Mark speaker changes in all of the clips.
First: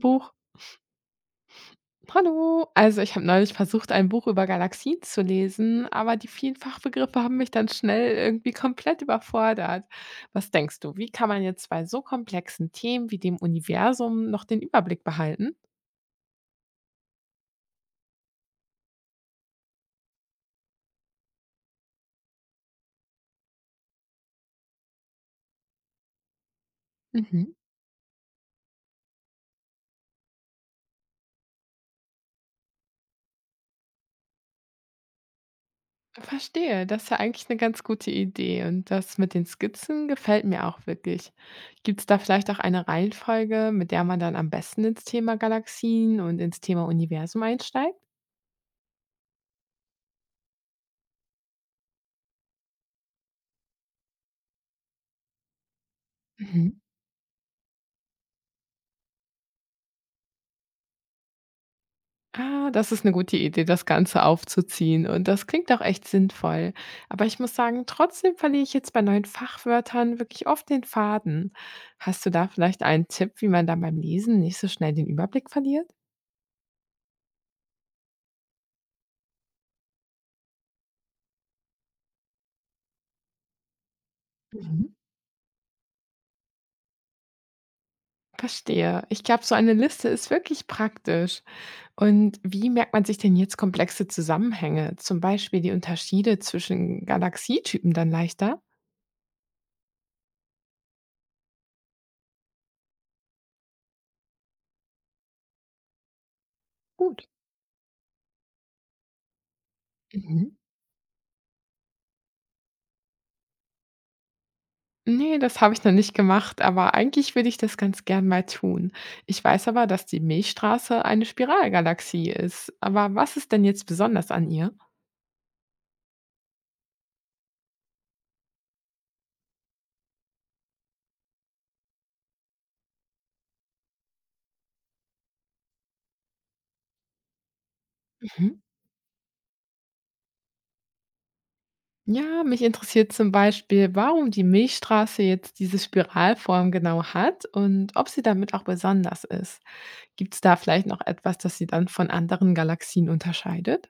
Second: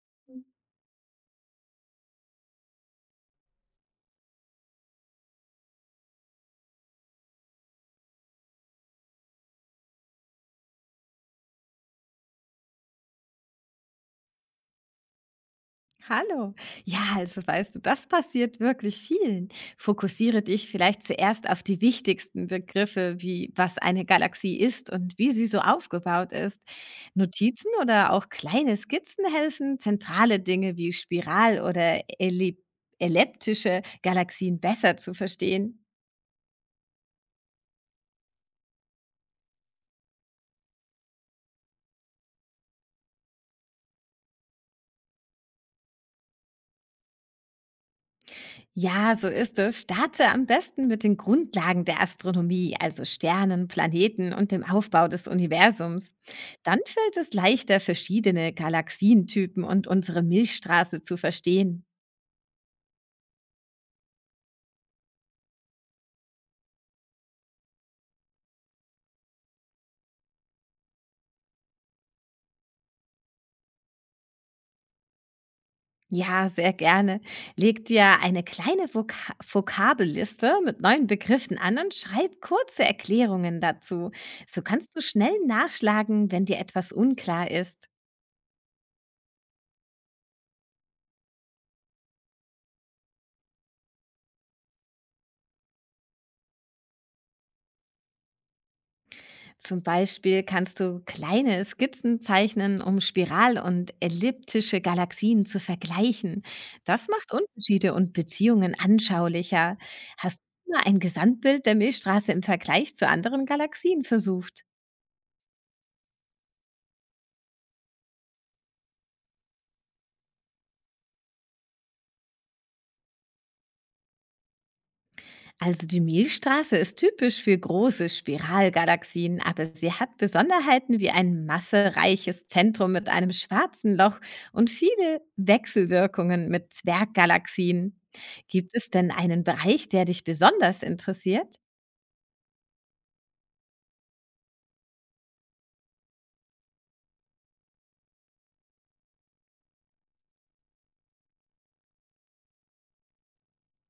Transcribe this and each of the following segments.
Speaker 1: Buch.
Speaker 2: Mhm.
Speaker 1: Hallo. Also ich habe neulich versucht, ein Buch über Galaxien zu lesen, aber die vielen Fachbegriffe haben mich dann schnell irgendwie komplett überfordert. Was denkst du, wie kann man jetzt bei so komplexen Themen wie dem Universum noch den Überblick behalten?
Speaker 2: Hallo. Ja, also weißt du, das passiert wirklich vielen. Fokussiere dich vielleicht zuerst auf die wichtigsten Begriffe, wie was eine Galaxie ist und wie sie so aufgebaut ist.
Speaker 1: Mhm.
Speaker 2: Notizen oder auch kleine Skizzen helfen, zentrale Dinge wie Spiral- oder elliptische Galaxien besser zu verstehen.
Speaker 1: Verstehe, das ist ja eigentlich eine ganz gute Idee und das mit den Skizzen gefällt mir auch wirklich. Gibt es da vielleicht auch eine Reihenfolge, mit der man dann am besten ins Thema Galaxien und ins Thema Universum einsteigt?
Speaker 2: Ja, so ist es. Starte am besten mit den Grundlagen der Astronomie, also Sternen, Planeten und dem Aufbau des Universums. Dann
Speaker 1: Mhm.
Speaker 2: fällt es leichter, verschiedene Galaxientypen und unsere Milchstraße zu verstehen.
Speaker 1: Ah, das ist eine gute Idee, das Ganze aufzuziehen und das klingt auch echt sinnvoll. Aber ich muss sagen, trotzdem verliere ich jetzt bei neuen Fachwörtern wirklich oft den Faden. Hast du da vielleicht einen Tipp, wie man dann beim Lesen nicht so schnell den Überblick verliert?
Speaker 2: Ja, sehr gerne. Leg dir eine kleine Vokabelliste mit neuen Begriffen an und schreib kurze Erklärungen dazu. So
Speaker 1: Mhm.
Speaker 2: kannst du schnell nachschlagen, wenn dir etwas unklar ist.
Speaker 1: Verstehe. Ich glaube, so eine Liste ist wirklich praktisch. Und wie merkt man sich denn jetzt komplexe Zusammenhänge, zum Beispiel die Unterschiede zwischen Galaxietypen dann leichter?
Speaker 2: Zum Beispiel kannst du kleine Skizzen zeichnen, um Spiral- und elliptische Galaxien zu vergleichen. Das
Speaker 1: Gut.
Speaker 2: macht Unterschiede und Beziehungen anschaulicher. Hast
Speaker 1: Mhm.
Speaker 2: du mal ein Gesamtbild der Milchstraße im Vergleich zu anderen Galaxien versucht?
Speaker 1: Ne, das habe ich noch nicht gemacht, aber eigentlich würde ich das ganz gern mal tun. Ich weiß aber, dass die Milchstraße eine Spiralgalaxie ist. Aber was ist denn jetzt besonders an ihr?
Speaker 2: Also die Milchstraße ist typisch für große Spiralgalaxien, aber sie hat Besonderheiten wie ein massereiches Zentrum mit einem schwarzen Loch und viele Wechselwirkungen mit Zwerggalaxien.
Speaker 1: Mhm.
Speaker 2: Gibt es denn einen Bereich, der dich besonders interessiert?
Speaker 1: Ja, mich interessiert zum Beispiel, warum die Milchstraße jetzt diese Spiralform genau hat und ob sie damit auch besonders ist. Gibt es da vielleicht noch etwas, das sie dann von anderen Galaxien unterscheidet?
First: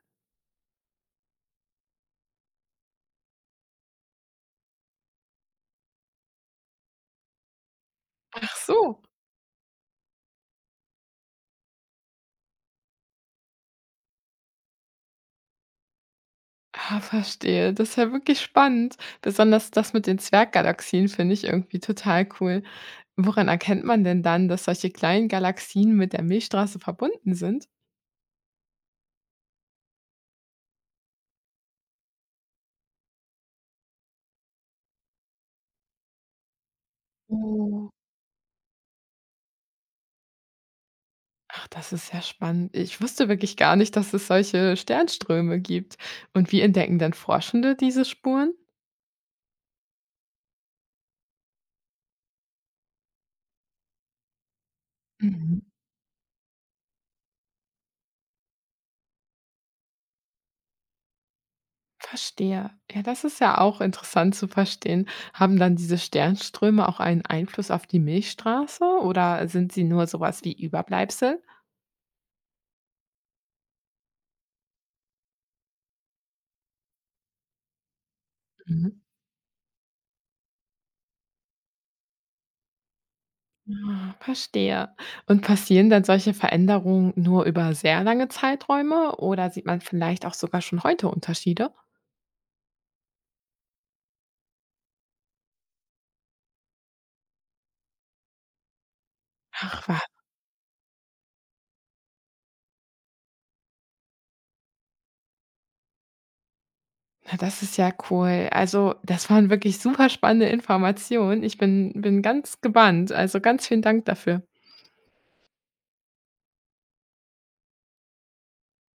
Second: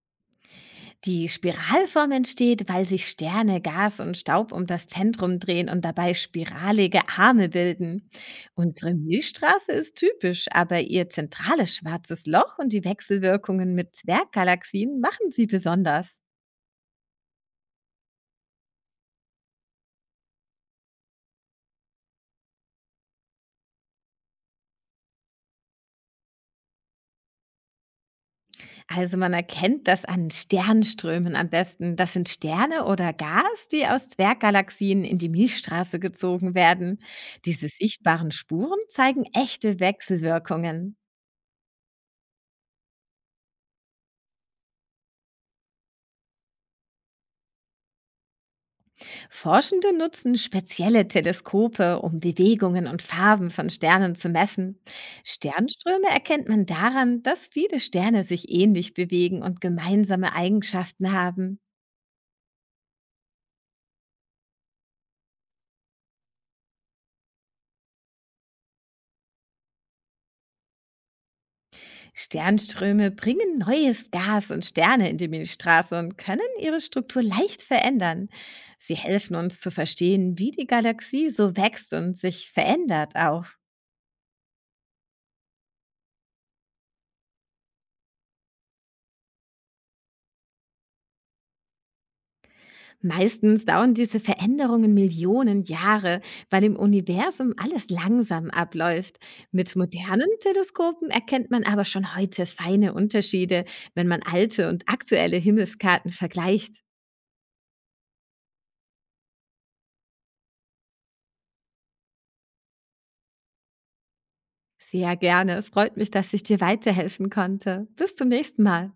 Speaker 2: Die Spiralform entsteht, weil sich Sterne, Gas und Staub um das Zentrum drehen und dabei spiralige Arme bilden.
Speaker 1: Ach
Speaker 2: Unsere
Speaker 1: so.
Speaker 2: Milchstraße ist typisch, aber ihr zentrales schwarzes Loch und die Wechselwirkungen mit Zwerggalaxien machen sie besonders.
Speaker 1: Ah, verstehe. Das ist ja wirklich spannend. Besonders das mit den Zwerggalaxien finde ich irgendwie total cool. Woran erkennt man denn dann, dass solche kleinen Galaxien mit der Milchstraße verbunden sind?
Speaker 2: Also man erkennt das an Sternströmen am besten. Das sind Sterne oder Gas, die aus Zwerggalaxien in die Milchstraße gezogen werden. Diese
Speaker 1: Oh.
Speaker 2: sichtbaren Spuren zeigen echte Wechselwirkungen.
Speaker 1: Ach, das ist ja spannend. Ich wusste wirklich gar nicht, dass es solche Sternströme gibt. Und wie entdecken denn Forschende diese Spuren?
Speaker 2: Forschende nutzen spezielle Teleskope, um Bewegungen und Farben von Sternen zu messen.
Speaker 1: Mhm.
Speaker 2: Sternströme erkennt man daran, dass viele Sterne sich ähnlich bewegen und gemeinsame Eigenschaften haben.
Speaker 1: Verstehe. Ja, das ist ja auch interessant zu verstehen. Haben dann diese Sternströme auch einen Einfluss auf die Milchstraße oder sind sie nur sowas wie Überbleibsel?
Speaker 2: Sternströme bringen neues Gas und Sterne in die Milchstraße und können ihre Struktur leicht verändern.
Speaker 1: Mhm.
Speaker 2: Sie helfen uns zu verstehen, wie die Galaxie so wächst und sich verändert auch.
Speaker 1: Ah, verstehe. Und passieren dann solche Veränderungen nur über sehr lange Zeiträume oder sieht man vielleicht auch sogar schon heute Unterschiede?
Speaker 2: Meistens dauern diese Veränderungen Millionen Jahre, weil im Universum alles langsam abläuft. Mit
Speaker 1: Ach was,
Speaker 2: modernen Teleskopen erkennt man aber schon heute feine Unterschiede, wenn man alte und aktuelle Himmelskarten vergleicht.
Speaker 1: na, das ist ja cool. Also, das waren wirklich super spannende Informationen. Ich bin ganz gebannt. Also, ganz vielen Dank dafür.
Speaker 2: Sehr gerne. Es freut mich, dass ich dir weiterhelfen konnte. Bis zum nächsten Mal.